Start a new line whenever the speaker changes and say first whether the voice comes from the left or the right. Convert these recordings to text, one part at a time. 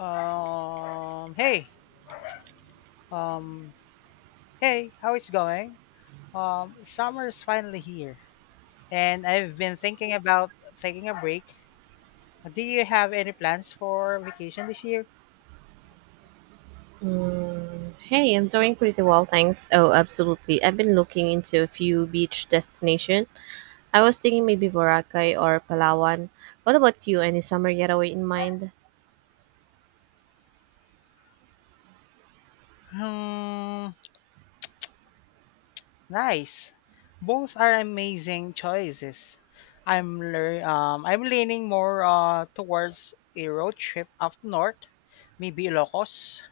left: Um, hey, um, hey, how it's going? Summer's finally here, and I've been thinking about taking a break. Do you have any plans for vacation this year?
right: Hey, I'm doing pretty well, thanks. Oh, absolutely. I've been looking into a few beach destination. I was thinking maybe Boracay or Palawan. What about you? Any summer getaway in mind?
left: Hmm, nice. Both are amazing choices. I'm leaning more towards a road trip up north, maybe Ilocos.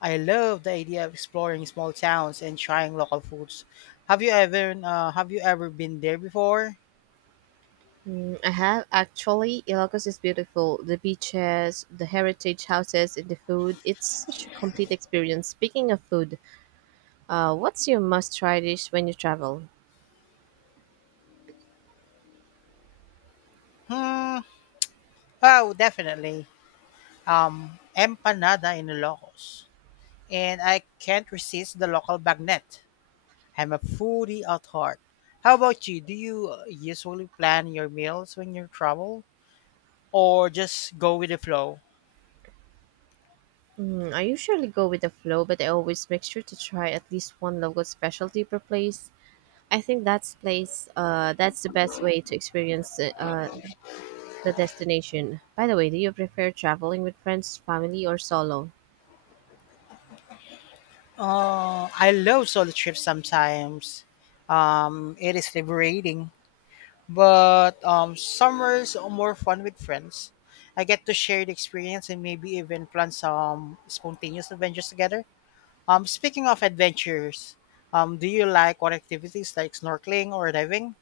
left: I love the idea of exploring small towns and trying local foods. Have you ever been there before?
right: Mm, I have actually. Ilocos is beautiful. The beaches, the heritage houses, and the food. It's such a complete experience. Speaking of food, what's your must-try dish when you travel?
left: Oh, definitely. Empanada in Ilocos, and I can't resist the local bagnet. I'm a foodie at heart. How about you? Do you usually plan your meals when you travel, or just go with the flow?
right: Mm, I usually go with the flow, but I always make sure to try at least one local specialty per place. I think that's place. That's the best way to experience the destination. By the way, do you prefer traveling with friends, family, or solo?
left: I love solo trips sometimes. It is liberating. But summer's are more fun with friends. I get to share the experience and maybe even plan some spontaneous adventures together. Speaking of adventures, do you like what activities like snorkeling or diving?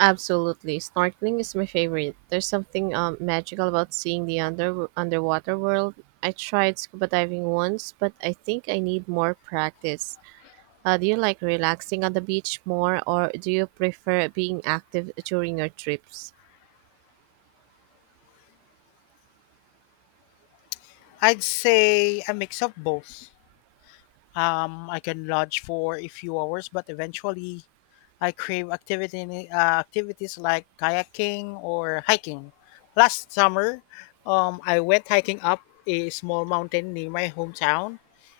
right: Absolutely, snorkeling is my favorite. There's something magical about seeing the underwater world. I tried scuba diving once, but I think I need more practice. Do you like relaxing on the beach more, or do you prefer being active during your trips?
left: I'd say a mix of both. I can lodge for a few hours, but eventually, I crave activity activities like kayaking or hiking. Last summer, I went hiking up a small mountain near my hometown,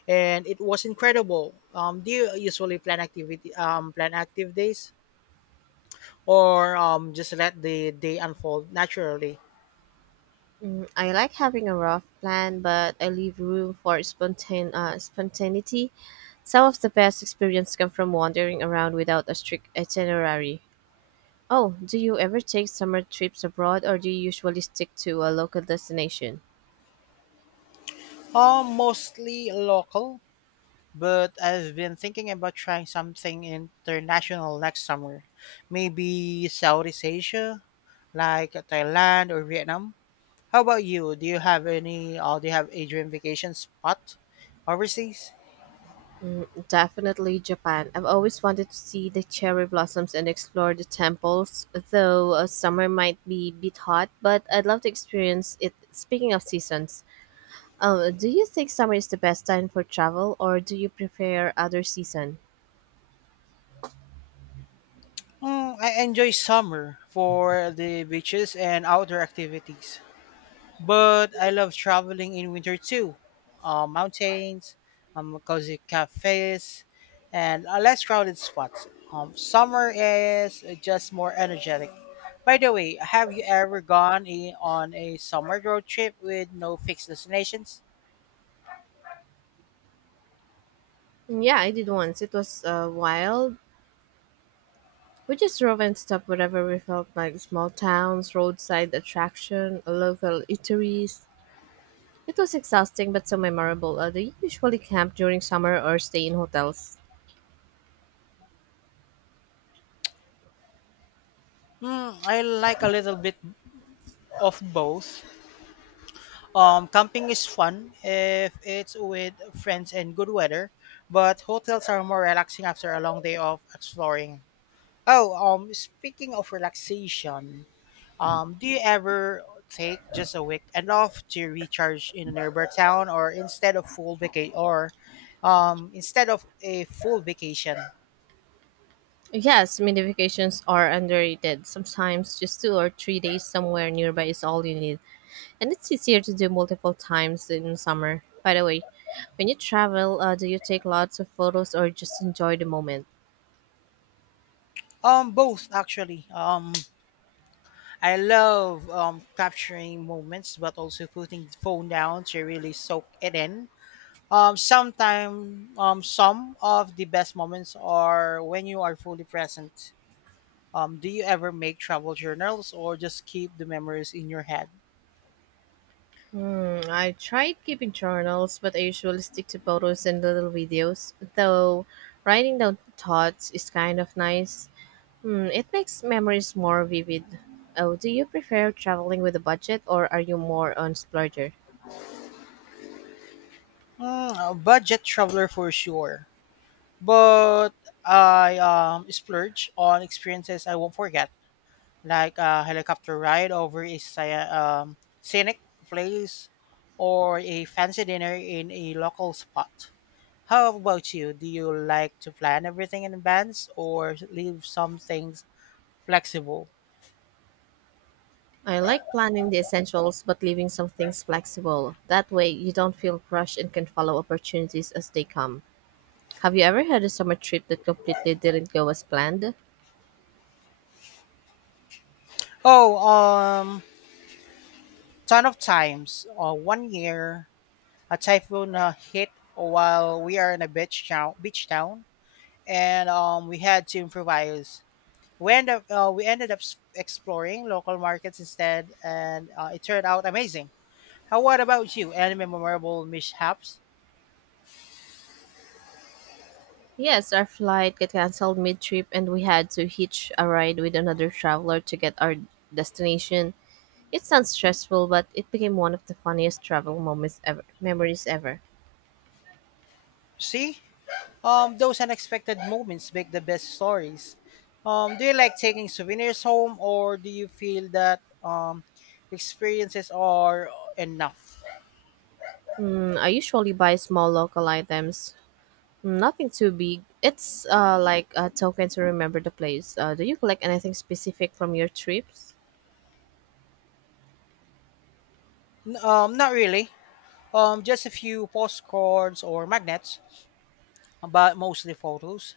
left: and it was incredible. Do you usually plan active days, or just let the day unfold naturally?
right: Mm, I like having a rough plan, but I leave room for spontaneity. Some of the best experience come from wandering around without a strict itinerary. Oh, do you ever take summer trips abroad or do you usually stick to a local destination?
left: Mostly local, but I've been thinking about trying something international next summer. Maybe Southeast Asia, like Thailand or Vietnam. How about you? Do you have any or do you have a dream vacation spot overseas?
right: Definitely Japan. I've always wanted to see the cherry blossoms and explore the temples, though summer might be a bit hot, but I'd love to experience it. Speaking of seasons, do you think summer is the best time for travel, or do you prefer other season?
left: Mm, I enjoy summer for the beaches and outdoor activities. But I love traveling in winter too. Mountains, cozy cafes, and less crowded spots. Summer is just more energetic. By the way, have you ever on a summer road trip with no fixed destinations?
right: Yeah, I did once. It was wild. We just drove and stopped wherever we felt like small towns, roadside attraction, local eateries. It was exhausting but so memorable. Do you usually camp during summer or stay in hotels?
left: Hmm, I like a little bit of both. Camping is fun if it's with friends and good weather, but hotels are more relaxing after a long day of exploring. Oh, speaking of relaxation, do you ever take just a weekend off to recharge in a nearby town, or instead of a full vacation?
right: Yes, mini vacations are underrated. Sometimes just 2 or 3 days somewhere nearby is all you need. And it's easier to do multiple times in summer. By the way, when you travel, do you take lots of photos or just enjoy the moment?
left: Both actually. I love capturing moments, but also putting the phone down to really soak it in. Sometimes some of the best moments are when you are fully present. Do you ever make travel journals or just keep the memories in your head?
right: Mm, I tried keeping journals, but I usually stick to photos and little videos. Though writing down thoughts is kind of nice. Mm, it makes memories more vivid. Oh, do you prefer traveling with a budget or are you more on splurger?
left: Mm, a budget traveler for sure, but I splurge on experiences I won't forget, like a helicopter ride over a scenic place or a fancy dinner in a local spot. How about you? Do you like to plan everything in advance or leave some things flexible?
right: I like planning the essentials but leaving some things flexible. That way, you don't feel rushed and can follow opportunities as they come. Have you ever had a summer trip that completely didn't go as planned?
left: Oh, ton of times. One year a typhoon hit while we are in a beach town, and we had to improvise. We ended up exploring local markets instead, and it turned out amazing. How what about you? Any memorable mishaps?
right: Yes, our flight got canceled mid trip and we had to hitch a ride with another traveler to get our destination. It sounds stressful, but it became one of the funniest travel moments ever, memories ever.
left: See, those unexpected moments make the best stories. Do you like taking souvenirs home, or do you feel that experiences are enough?
right: Mm, I usually buy small local items, hmm, nothing too big. It's like a token to remember the place. Do you collect anything specific from your trips?
left: Not really. Just a few postcards or magnets, but mostly photos.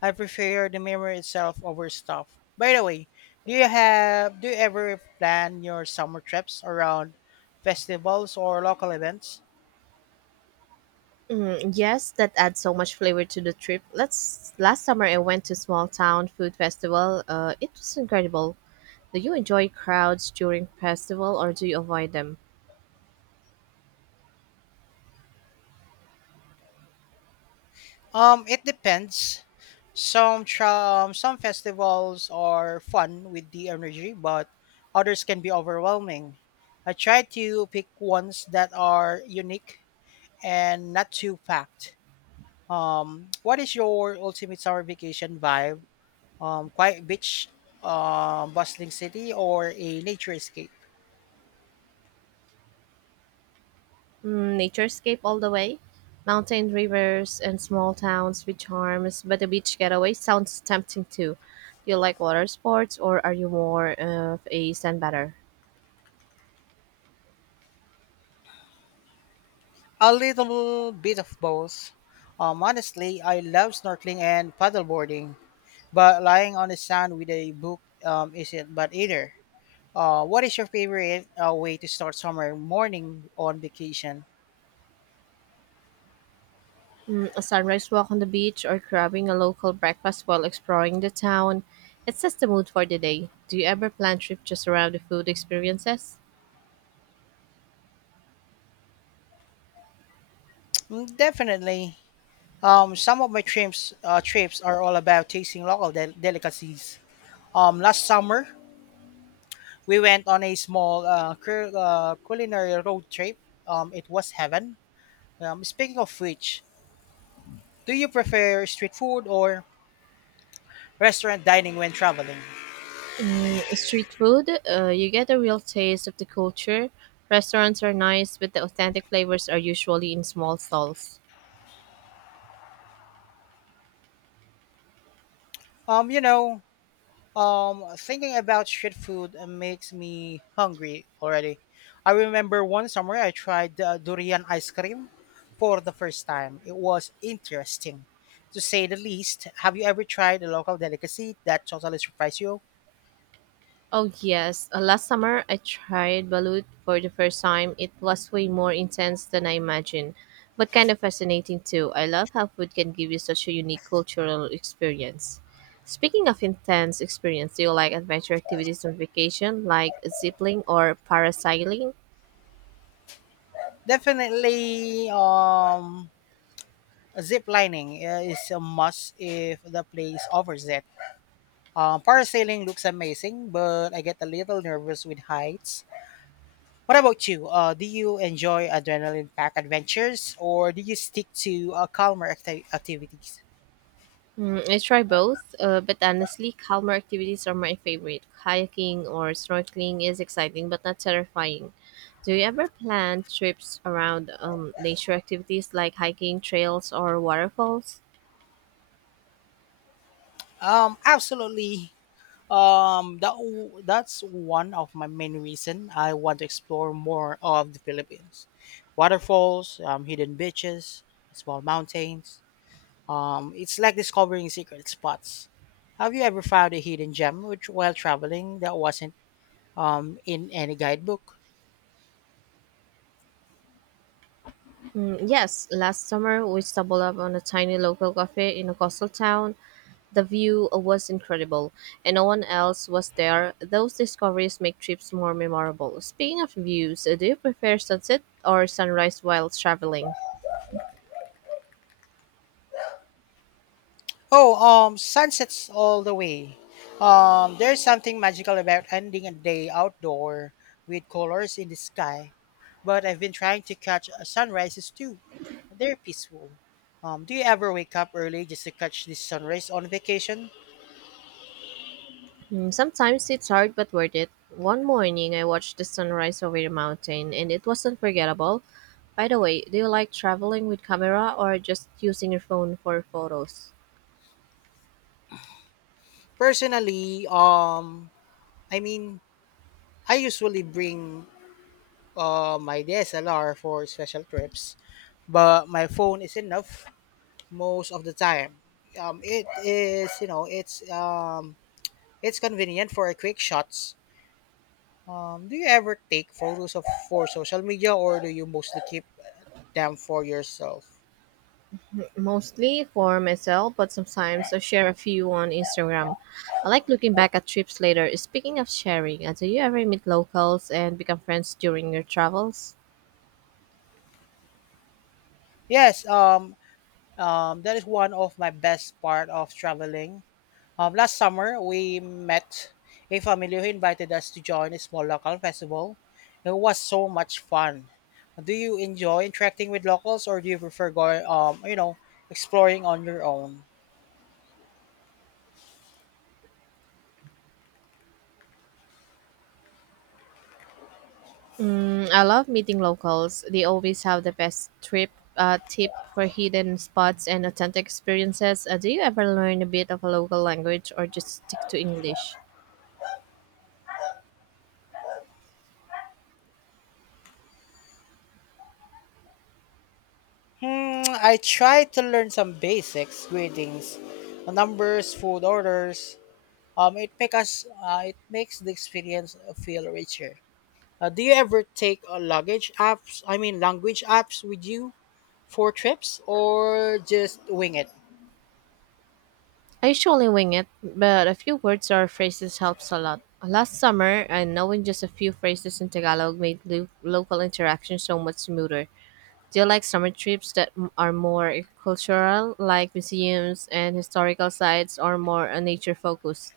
left: I prefer the memory itself over stuff. By the way, do you ever plan your summer trips around festivals or local events?
right: Mm, yes, that adds so much flavor to the trip. Last summer I went to small town food festival. It was incredible. Do you enjoy crowds during festival or do you avoid them?
left: It depends. Some festivals are fun with the energy, but others can be overwhelming. I try to pick ones that are unique and not too packed. What is your ultimate summer vacation vibe? Quiet beach, bustling city, or a nature escape?
right: Mm, naturescape all the way. Mountain rivers and small towns with charms, but a beach getaway sounds tempting too. Do you like water sports or are you more of a sandbatter?
left: A little bit of both. Honestly, I love snorkeling and paddleboarding, but lying on the sand with a book isn't bad either. What is your favorite way to start summer morning on vacation?
right: Mm, a sunrise walk on the beach or grabbing a local breakfast while exploring the town. It sets the mood for the day. Do you ever plan trips just around the food experiences?
left: Mm, definitely. Some of my trips are all about tasting delicacies. Last summer, we went on a small culinary road trip. It was heaven. Speaking of which, do you prefer street food or restaurant dining when traveling?
right: Mm, street food, you get a real taste of the culture. Restaurants are nice, but the authentic flavors are usually in small stalls.
left: Um, you know, Thinking about street food makes me hungry already. I remember one summer I tried durian ice cream for the first time. It was interesting, to say the least. Have you ever tried a local delicacy that totally surprised you?
right: Oh yes, last summer I tried balut for the first time. It was way more intense than I imagined, but kind of fascinating too. I love how food can give you such a unique cultural experience. Speaking of intense experience, do you like adventure activities on vacation, like ziplining or parasailing?
left: Definitely. Zip lining is a must if the place offers it. Parasailing looks amazing, but I get a little nervous with heights. What about you? Do you enjoy adrenaline-packed adventures, or do you stick to activities?
right: Mm, I try both, but honestly, calmer activities are my favorite. Kayaking or snorkeling is exciting but not terrifying. Do you ever plan trips around nature activities like hiking, trails, or waterfalls?
left: Absolutely. That's one of my main reason I want to explore more of the Philippines. Waterfalls, hidden beaches, small mountains. It's like discovering secret spots. Have you ever found a hidden gem which, while traveling, that wasn't in any guidebook?
right: Mm, yes, last summer we stumbled upon a tiny local cafe in a coastal town. The view was incredible, and no one else was there. Those discoveries make trips more memorable. Speaking of views, do you prefer sunset or sunrise while traveling?
left: Oh, sunsets all the way. There's something magical about ending a day outdoor with colors in the sky. But I've been trying to catch sunrises too. They're peaceful. Do you ever wake up early just to catch the sunrise on vacation?
right: Mm, sometimes it's hard but worth it. One morning I watched the sunrise over the mountain and it was unforgettable. By the way, do you like traveling with camera or just using your phone for photos?
left: Personally, I mean, I usually bring my DSLR for special trips, but my phone is enough most of the time. It is you know it's It's convenient for quick shots. Do you ever take photos of for social media, or do you mostly keep them for yourself?
right: Mostly for myself, but sometimes I share a few on Instagram. I like looking back at trips later. Speaking of sharing, do you ever meet locals and become friends during your travels?
left: Yes, that is one of my best part of traveling. Last summer, we met a family who invited us to join a small local festival. It was so much fun. Do you enjoy interacting with locals, or do you prefer going, exploring on your own?
right: Mm, I love meeting locals. They always have the best trip tip for hidden spots and authentic experiences. Do you ever learn a bit of a local language or just stick to English?
left: Hmm, I try to learn some basics: greetings, numbers, food orders. It makes the experience feel richer. Do you ever take luggage apps? I mean, language apps with you for trips, or just wing it?
right: I usually wing it, but a few words or phrases helps a lot. Last summer, knowing just a few phrases in Tagalog made local interaction so much smoother. Do you like summer trips that are more cultural, like museums and historical sites, or more nature focused?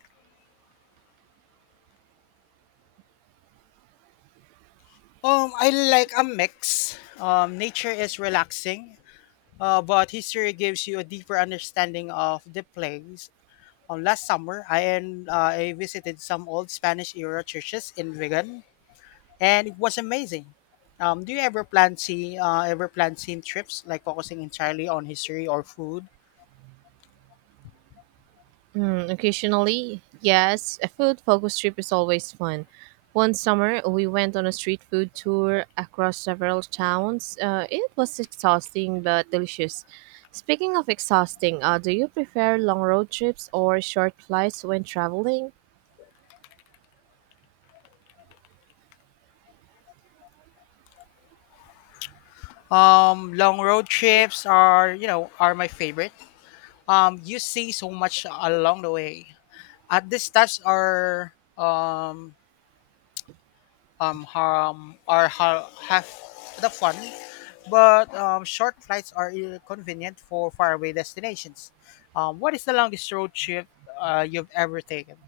left: I like a mix. Nature is relaxing, but history gives you a deeper understanding of the place. Last summer, I visited some old Spanish era churches in Vigan, and it was amazing. Do you ever plan scene trips like focusing entirely on history or food?
right: Hmm, occasionally, yes. A food focus trip is always fun. One summer, we went on a street food tour across several towns. It was exhausting but delicious. Speaking of exhausting, do you prefer long road trips or short flights when traveling?
left: Long road trips are are my favorite. You see so much along the way. At these stops are um harm or ha- have the fun, but short flights are convenient for faraway destinations. What is the longest road trip you've ever taken?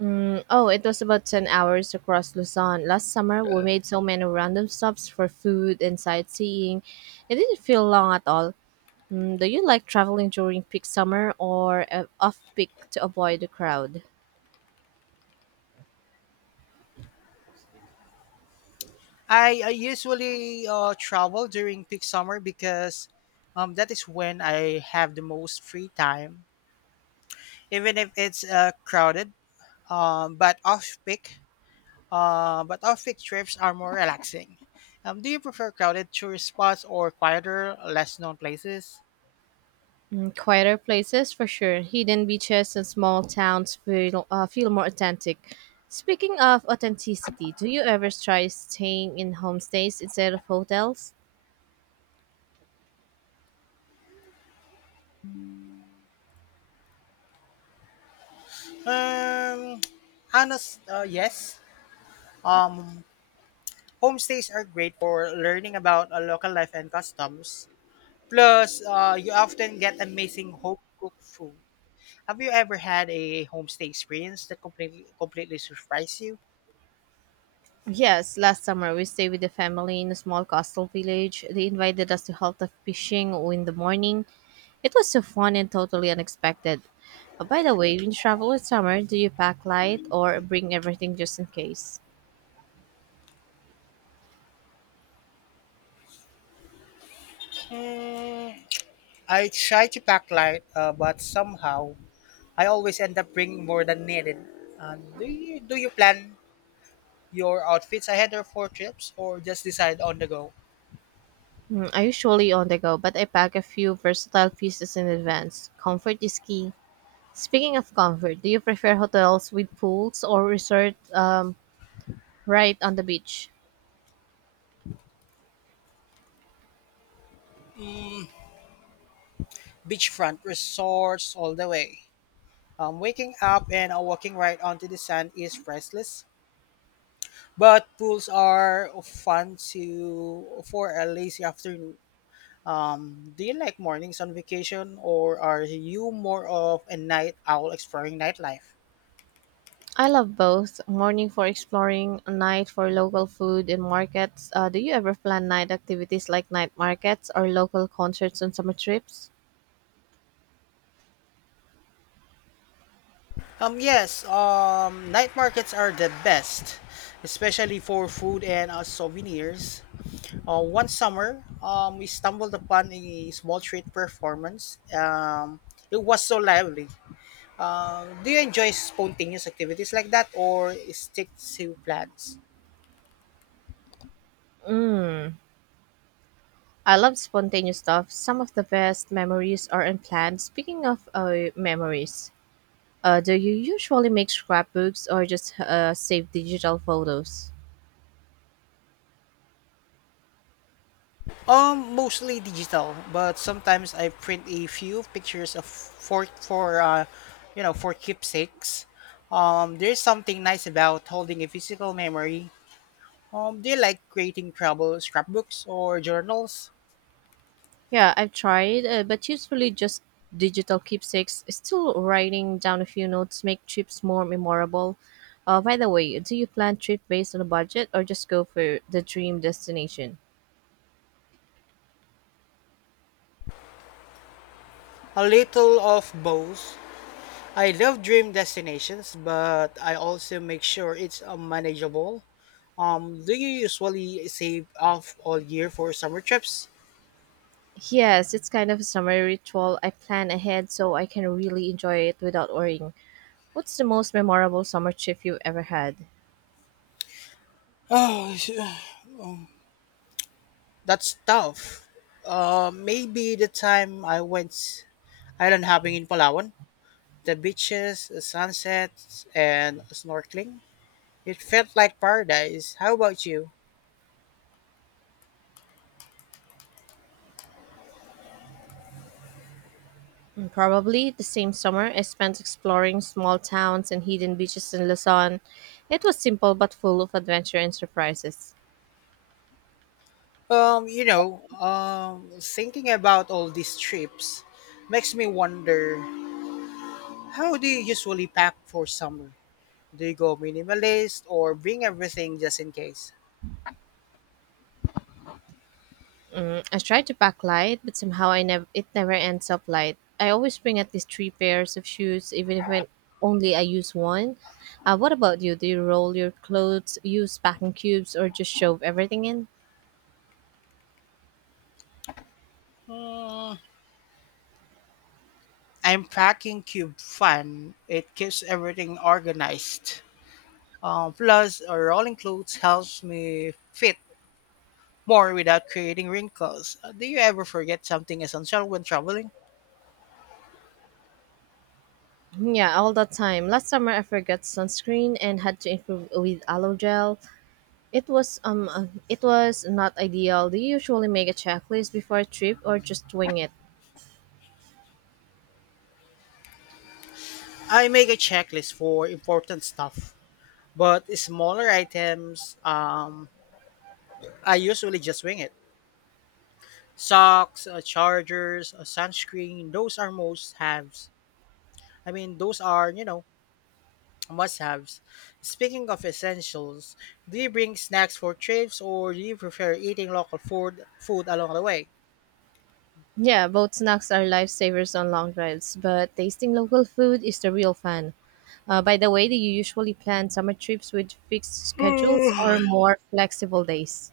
right: Mm, oh, it was about 10 hours across Luzon. Last summer, we made so many random stops for food and sightseeing. It didn't feel long at all. Mm, do you like traveling during peak summer or off peak to avoid the crowd?
left: I usually travel during peak summer because that is when I have the most free time, even if it's crowded. Um, but off peak, but off peak trips are more relaxing. Do you prefer crowded tourist spots or quieter, less known places?
right: Mm, quieter places for sure. Hidden beaches and small towns feel more authentic. Speaking of authenticity, do you ever try staying in homestays instead of hotels?
left: Um, yes. Um, Homestays are great for learning about a local life and customs. Plus, you often get amazing home cooked food. Have you ever had a homestay experience that completely surprised you?
right: Yes, last summer we stayed with the family in a small coastal village. They invited us to help the fishing in the morning. It was so fun and totally unexpected. Oh, by the way, when you travel in summer, do you pack light or bring everything just in case?
left: Mm, I try to pack light, but somehow I always end up bringing more than needed. Do you plan your outfits ahead of for trips, or just decide on the go?
right: Mm, I usually on the go, but I pack a few versatile pieces in advance. Comfort is key. Speaking of comfort, do you prefer hotels with pools or resort right on the beach?
left: Beachfront resorts all the way. Waking up and walking right onto the sand is priceless, but pools are fun to for a lazy afternoon. Do you like mornings on vacation, or are you more of a night owl exploring nightlife?
right: I love both. Morning for exploring, night for local food and markets. Do you ever plan night activities like night markets or local concerts on summer trips?
left: Yes, night markets are the best, especially for food and souvenirs. One summer, we stumbled upon a small street performance. It was so lively. Do you enjoy spontaneous activities like that or stick to plans?
right: I love spontaneous stuff. Some of the best memories are unplanned. Speaking of memories, do you usually make scrapbooks or just save digital photos?
left: Mostly digital, but sometimes I print a few pictures of for for keepsakes. There's something nice about holding a physical memory. Do you like creating travel scrapbooks or journals?
right: Yeah, I've tried, but usually just digital keepsakes. Still writing down a few notes make trips more memorable. By the way, do you plan trip based on a budget or just go for the dream destination?
left: A little of both. I love dream destinations, but I also make sure it's manageable. Do you usually save off all year for summer trips?
right: Yes, it's kind of a summer ritual. I plan ahead so I can really enjoy it without worrying. What's the most memorable summer trip you've ever had?
left: Oh, that's tough. Maybe the time I went island hopping in Palawan, the beaches, the sunsets, and snorkeling. It felt like paradise. How about you?
right: Mm, probably the same summer I spent exploring small towns and hidden beaches in Luzon. It was simple but full of adventure and surprises.
left: Thinking about all these trips makes me wonder, how do you usually pack for summer? Do you go minimalist or bring everything just in case?
right: I try to pack light, but somehow I never it never ends up light. I always bring at least 3 pairs of shoes, even if I use one. What about you? Do you roll your clothes, use packing cubes, or just shove everything in?
left: Hmm, I'm packing Cube Fun. It keeps everything organized. Plus, rolling clothes helps me fit more without creating wrinkles. Do you ever forget something essential when traveling?
right: Yeah, all the time. Last summer I forgot sunscreen and had to improve with aloe gel. It was not ideal. Do you usually make a checklist before a trip or just wing it?
left: I make a checklist for important stuff, but smaller items, I usually just wing it. Socks, chargers, sunscreen. Those are most haves. I mean, those are, you know, must haves. Speaking of essentials, do you bring snacks for trips or do you prefer eating local food along the way?
right: Yeah, both snacks are lifesavers on long drives, but tasting local food is the real fun. By the way, do you usually plan summer trips with fixed schedules or more flexible days?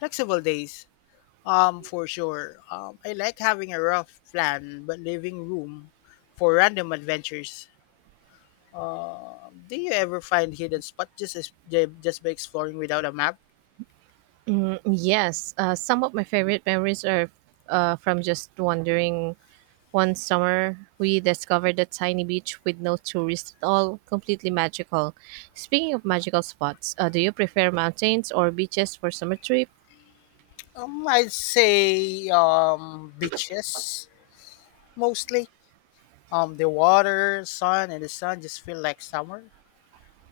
left: Flexible days, for sure. I like having a rough plan but leaving room for random adventures. Do you ever find hidden spots just by exploring without a map?
right: Mm, yes, some of my favorite memories are from just wandering. One summer, we discovered a tiny beach with no tourists at all, completely magical. Speaking of magical spots, do you prefer mountains or beaches for summer trip?
left: I'd say beaches mostly. The water, sun, and the sun just feel like summer.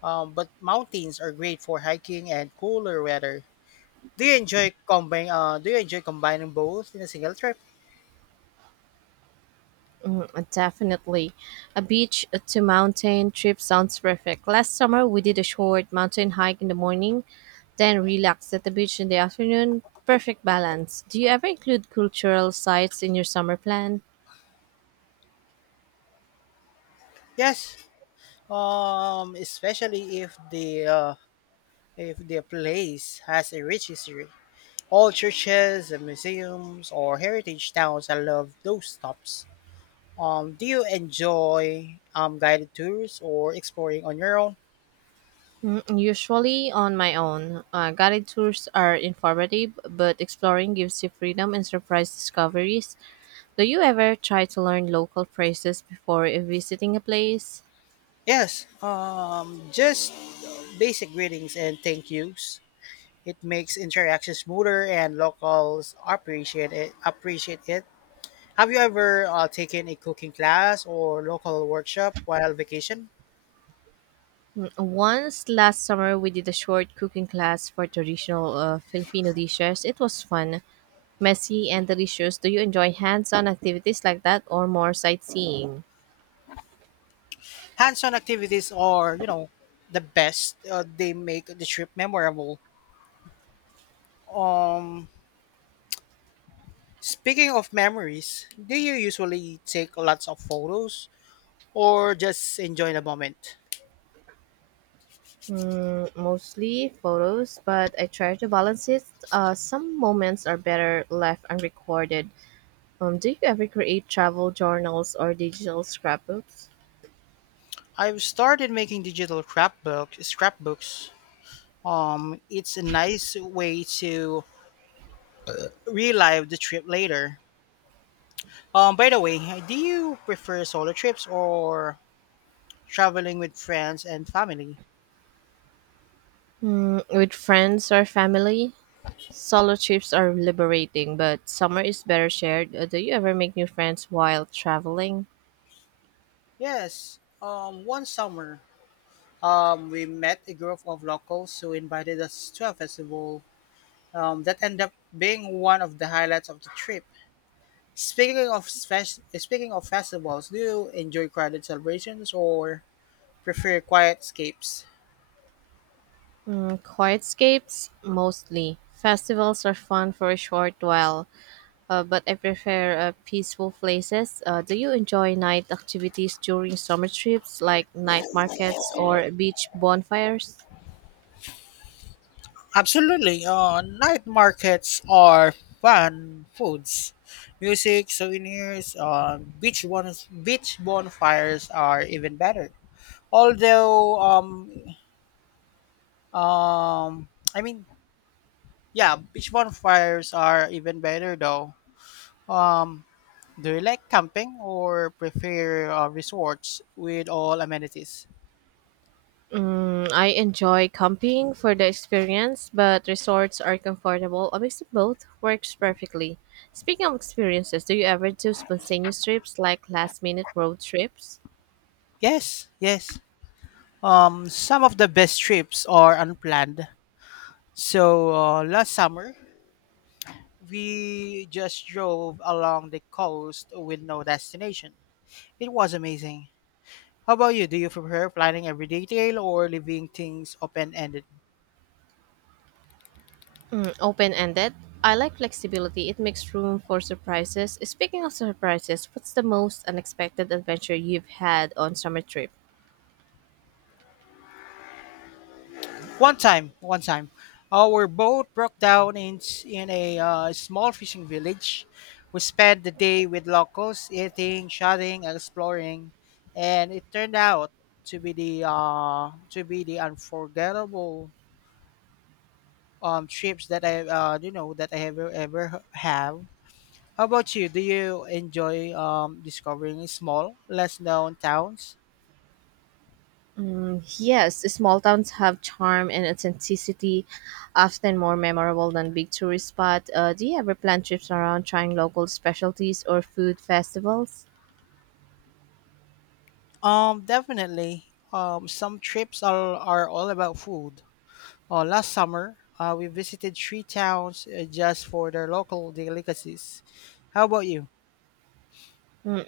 left: But mountains are great for hiking and cooler weather. Do you enjoy combine? Do you enjoy combining both in a single trip?
right: Definitely. A beach to mountain trip sounds perfect. Last summer, we did a short mountain hike in the morning, then relaxed at the beach in the afternoon. Perfect balance. Do you ever include cultural sites in your summer plan?
left: Yes. Especially if the place has a rich history. All churches and museums or heritage towns. I love those stops. Do you enjoy guided tours or exploring on your own?
right: Mm, usually on my own. Guided tours are informative, but exploring gives you freedom and surprise discoveries. Do you ever try to learn local phrases before visiting a place?
left: Yes, just basic greetings and thank yous. It makes interaction smoother and locals appreciate it. Have you ever taken a cooking class or local workshop while vacation?
right: Once last summer, we did a short cooking class for traditional Filipino dishes. It was fun, messy, and delicious. Do you enjoy hands on activities like that or more sightseeing?
left: Hands-on activities are, you know, the best. They make the trip memorable. Um, speaking of memories, do you usually take lots of photos or just enjoy the moment?
right: Mm, mostly photos, but I try to balance it. Some moments are better left unrecorded. Do you ever create travel journals or digital scrapbooks?
left: I've started making digital scrapbook scrapbooks. It's a nice way to relive the trip later. By the way, do you prefer solo trips or traveling with friends and family?
right: Mm, with friends or family? Solo trips are liberating, but summer is better shared. Do you ever make new friends while traveling?
left: Yes. One summer, we met a group of locals who invited us to a festival. That ended up being one of the highlights of the trip. Speaking of festivals, do you enjoy crowded celebrations or prefer quiet escapes.
right: Mm, quiet escapes mostly. Festivals are fun for a short while, but I prefer peaceful places. Do you enjoy night activities during summer trips, like night markets or beach bonfires?
left: Absolutely. Night markets are fun foods. Music, souvenirs, beach bonfires are even better. Although, um, um, I mean, yeah, beach bonfires are even better though. Um, do you like camping or prefer resorts with all amenities?
right: Mm, I enjoy camping for the experience, but resorts are comfortable. A mix of both works perfectly. Speaking of experiences, do you ever do spontaneous trips like last minute road trips?
left: Yes. Some of the best trips are unplanned. So last summer, we just drove along the coast with no destination. It was amazing. How about you? Do you prefer planning every detail or leaving things open ended?
right: Mm, open ended. I like flexibility, it makes room for surprises. Speaking of surprises, what's the most unexpected adventure you've had on summer trip?
left: One time, our boat broke down in a small fishing village. We spent the day with locals, eating, chatting, exploring, and it turned out to be the unforgettable trips that I you know that I ever have. How about you? Do you enjoy discovering small, less known towns?
right: Yes, small towns have charm and authenticity, often more memorable than big tourist spots. Do you ever plan trips around trying local specialties or food festivals?
left: Definitely. Some trips are all about food. Last summer, we visited three towns just for their local delicacies. How about you?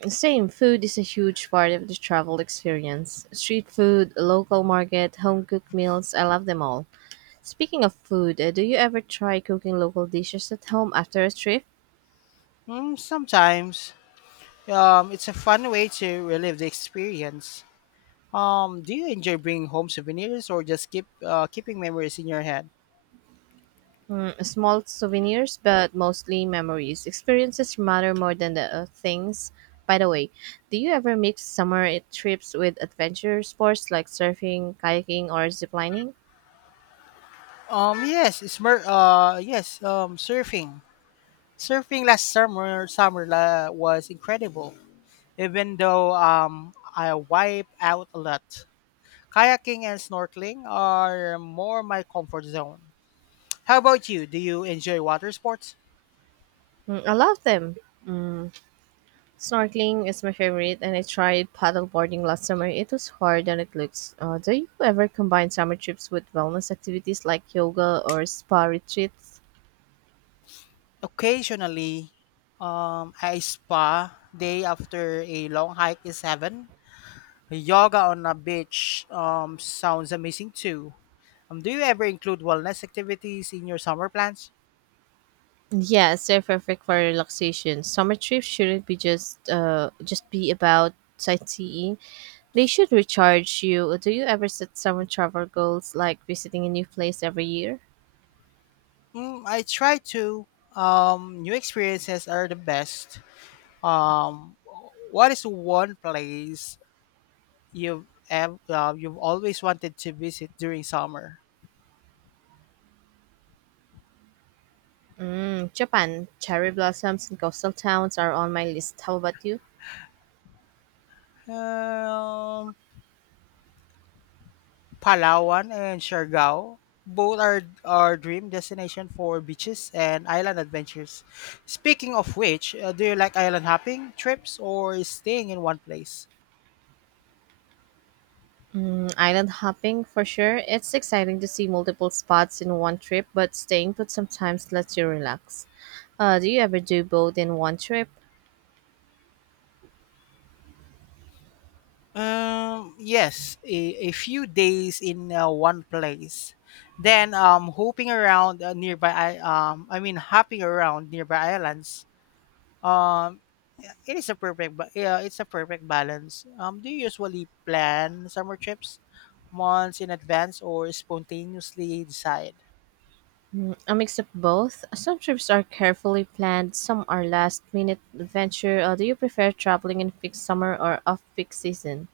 right: Same, food is a huge part of the travel experience. Street food, local market, home cooked meals, I love them all. Speaking of food, do you ever try cooking local dishes at home after a trip?
left: Mm, sometimes. It's a fun way to relive the experience. Do you enjoy bringing home souvenirs or just keeping memories in your head?
right: Mm, small souvenirs, but mostly memories. Experiences matter more than the things. By the way, do you ever mix trips with adventure sports like surfing, kayaking, or ziplining?
left: Yes, surfing. Surfing last summer was incredible. Even though I wipe out a lot. Kayaking and snorkeling are more my comfort zone. How about you? Do you enjoy water sports?
right: Mm, I love them. Mm, snorkeling is my favorite, and I tried paddleboarding last summer. It was harder than it looks. Do you ever combine summer trips with wellness activities like yoga or spa retreats?
left: Occasionally, a spa day after a long hike is heaven. Yoga on a beach sounds amazing too. Do you ever include wellness activities in your summer plans?
right: Yes, they're perfect for relaxation. Summer trips shouldn't be just be about sightseeing. They should recharge you. Do you ever set summer travel goals like visiting a new place every year?
left: Mm, I try to. New experiences are the best. Um, what is one place you've always wanted to visit during summer?
right: Mm, Japan, cherry blossoms and coastal towns are on my list. How about you?
left: Um, Palawan and Siargao. Both are our dream destination for beaches and island adventures. Speaking of which, do you like island hopping trips or staying in one place?
right: Mm, island hopping for sure. It's exciting to see multiple spots in one trip, but staying put sometimes lets you relax. Do you ever do both in one trip?
left: Yes, a few days in one place. Then hopping around nearby, I mean hopping around nearby islands. Um, it's a perfect balance. Do you usually plan summer trips months in advance or spontaneously decide?
right: A mix of both. Some trips are carefully planned, some are last minute adventure. Do you prefer traveling in peak summer or off peak season?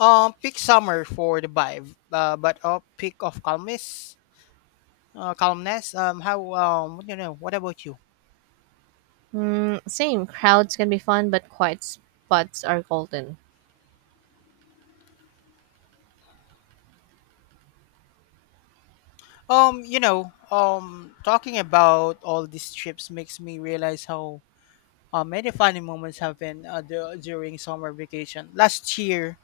left: Pick summer for the vibe, but pick of calmness. How you know? What about you?
right: Mm, same. Crowds can be fun, but quiet spots are golden.
left: Talking about all these trips makes me realize how many funny moments happen during summer vacation. Last year,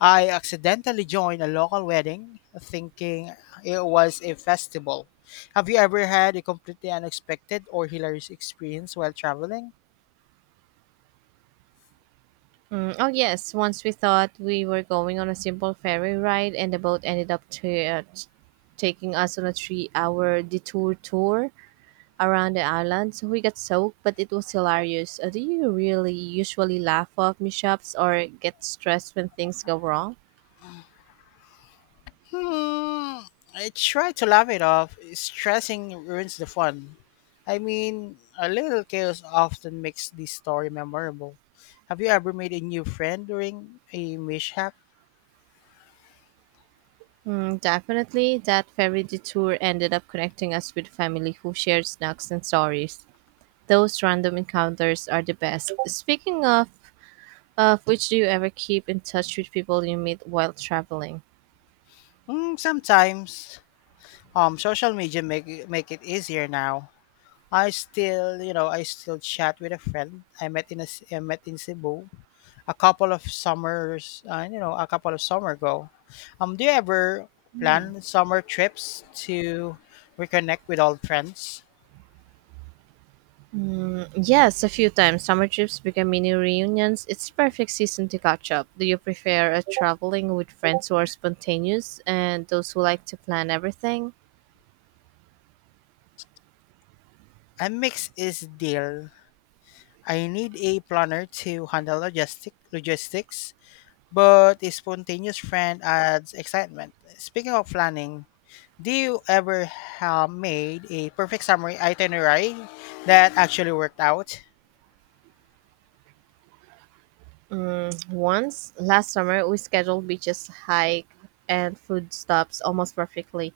left: I accidentally joined a local wedding, thinking it was a festival. Have you ever had a completely unexpected or hilarious experience while traveling?
right: Mm, oh, yes. Once we thought we were going on a simple ferry ride, and the boat ended up taking us on a 3-hour detour tour around the island. So we got soaked, but it was hilarious. Do you really usually laugh off mishaps or get stressed when things go wrong?
left: Hmm, I try to laugh it off. Stressing ruins the fun. I mean, a little chaos often makes the story memorable. Have you ever made a new friend during a mishap?
right: Mm, definitely, that ferry detour ended up connecting us with family who shared snacks and stories. Those random encounters are the best. Speaking of which, do you ever keep in touch with people you meet while traveling?
left: Hmm, sometimes. Social media make it easier now. I still, you know, I still chat with a friend I met in Cebu, a couple of summers, a couple of summer ago. Do you ever plan summer trips to reconnect with old friends?
right: Yes, a few times. Summer trips become mini reunions. It's perfect season to catch up. Do you prefer traveling with friends who are spontaneous and those who like to plan everything?
left: A mix is deal. I need a planner to handle logistics, but a spontaneous friend adds excitement. Speaking of planning, do you ever have made a perfect summary itinerary that actually worked out?
right: Once last summer, we scheduled beaches, hike, and food stops almost perfectly.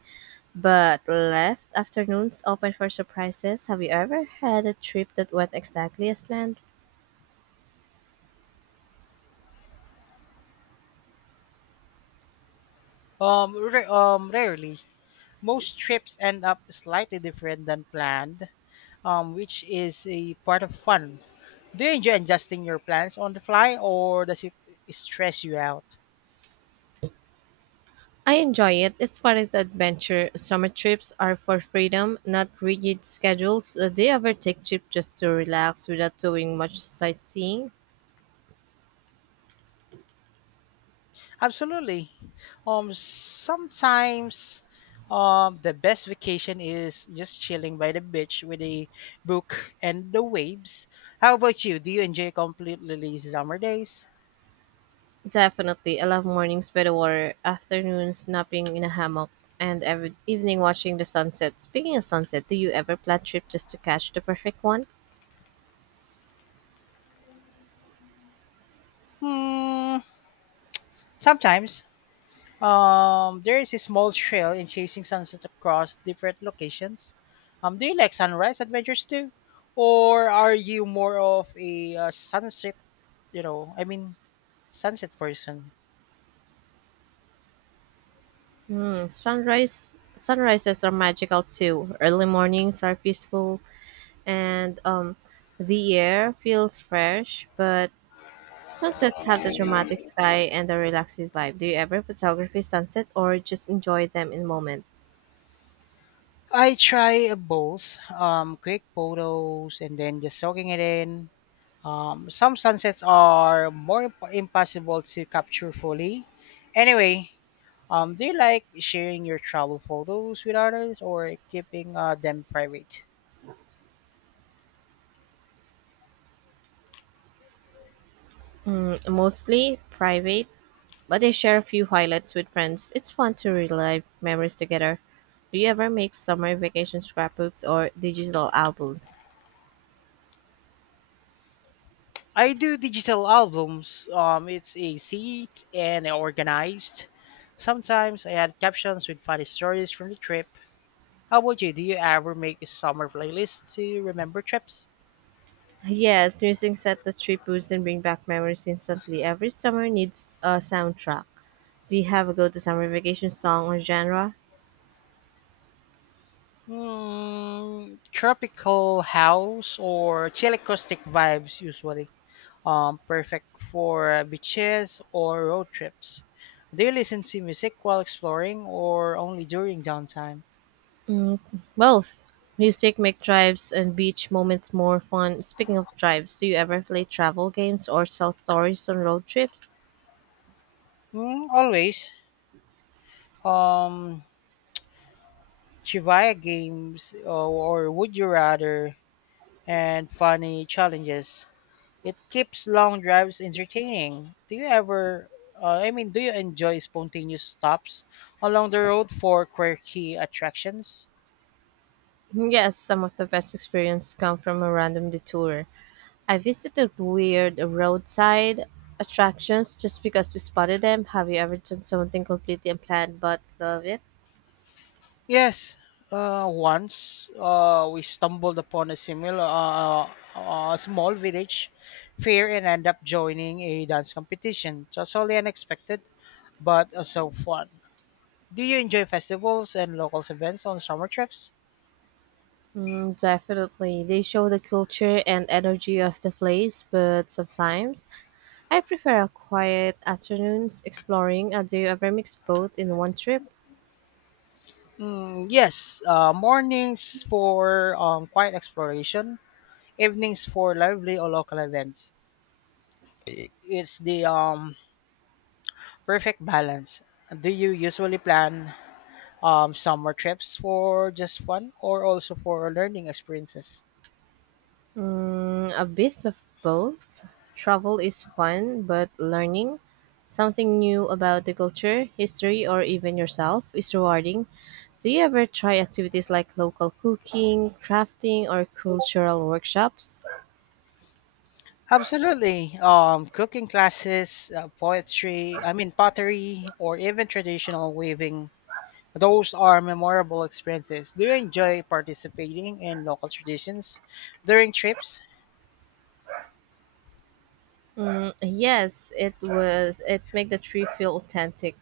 right: But left afternoons open for surprises. Have you ever had a trip that went exactly as planned?
left: Um, ra- um, rarely. Most trips end up slightly different than planned, which is a part of fun. Do you enjoy adjusting your plans on the fly, or does it stress you out?
right: I enjoy it. It's part of the adventure. Summer trips are for freedom, not rigid schedules. Do you ever take trip just to relax without doing much sightseeing?
left: Absolutely. Sometimes, the best vacation is just chilling by the beach with a book and the waves. How about you? Do you enjoy completely lazy summer days?
right: Definitely. I love mornings by the water, afternoons napping in a hammock, and every evening watching the sunset. Speaking of sunset, do you ever plan trip just to catch the perfect one?
left: Hmm, sometimes. There is a small trail in chasing sunsets across different locations. Do you like sunrise adventures too, or are you more of a sunset? You know, I mean, Sunset person.
right: Sunrises are magical too. Early mornings are peaceful and the air feels fresh, but sunsets have the dramatic sky and the relaxing vibe. Do you ever photography sunset or just enjoy them in moment?
left: I try both. Quick photos and then just soaking it in. Some sunsets are more impossible to capture fully. Anyway, do you like sharing your travel photos with others or keeping them private?
right: Mostly private, but I share a few highlights with friends. It's fun to relive memories together. Do you ever make summer vacation scrapbooks or digital albums?
left: I do digital albums. It's a seat and organized. Sometimes I add captions with funny stories from the trip. How about you? Do you ever make a summer playlist to remember trips?
right: Yes, music set the trip roots and bring back memories instantly. Every summer needs a soundtrack. Do you have a go-to summer vacation song or genre?
left: Mm, tropical house or chill acoustic vibes usually. Perfect for beaches or road trips. Do you listen to music while exploring or only during downtime?
right: Both. Music make drives and beach moments more fun. Speaking of drives, do you ever play travel games or tell stories on road trips?
left: Mm, always. Um, Chivaya games or Would You Rather and funny challenges. It keeps long drives entertaining. Do you ever, I mean, Do you enjoy spontaneous stops along the road for quirky attractions?
right: Yes, some of the best experiences come from a random detour. I visited weird roadside attractions just because we spotted them. Have you ever done something completely unplanned but love it?
left: Yes. Once we stumbled upon a similar small village fair and end up joining a dance competition. Totally unexpected, but so fun. Do you enjoy festivals and locals events on summer trips?
right: Mm, definitely. They show the culture and energy of the place, but sometimes I prefer a quiet afternoons exploring. Do you ever mix both in one trip?
left: Mm, yes, mornings for quiet exploration, evenings for lively or local events. It's the perfect balance. Do you usually plan summer trips for just fun or also for learning experiences?
right: Mm, a bit of both. Travel is fun, but learning something new about the culture, history, or even yourself is rewarding. Do you ever try activities like local cooking, crafting, or cultural workshops?
left: Absolutely. Cooking classes, pottery, or even traditional weaving. Those are memorable experiences. Do you enjoy participating in local traditions during trips?
right: Yes, it was. It make the tree feel authentic.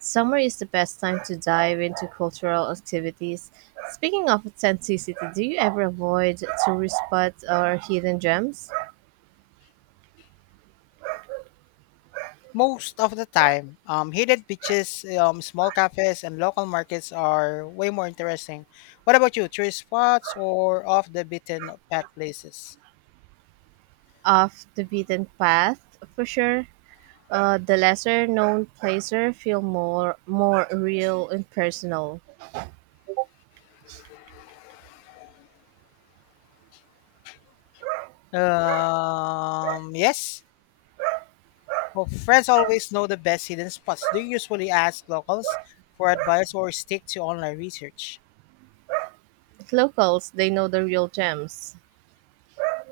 right: Summer is the best time to dive into cultural activities. Speaking of authenticity, do you ever avoid tourist spots or hidden gems
left: Most of the time, hidden beaches, small cafes, and local markets are way more interesting. What about you? Tourist spots or off the beaten path places?
right: off the beaten path? For sure, the lesser known places feel more real and personal.
left: Yes. Well, friends always know the best hidden spots. Do you usually ask locals for advice or stick to online research?
right: Locals, they know the real gems.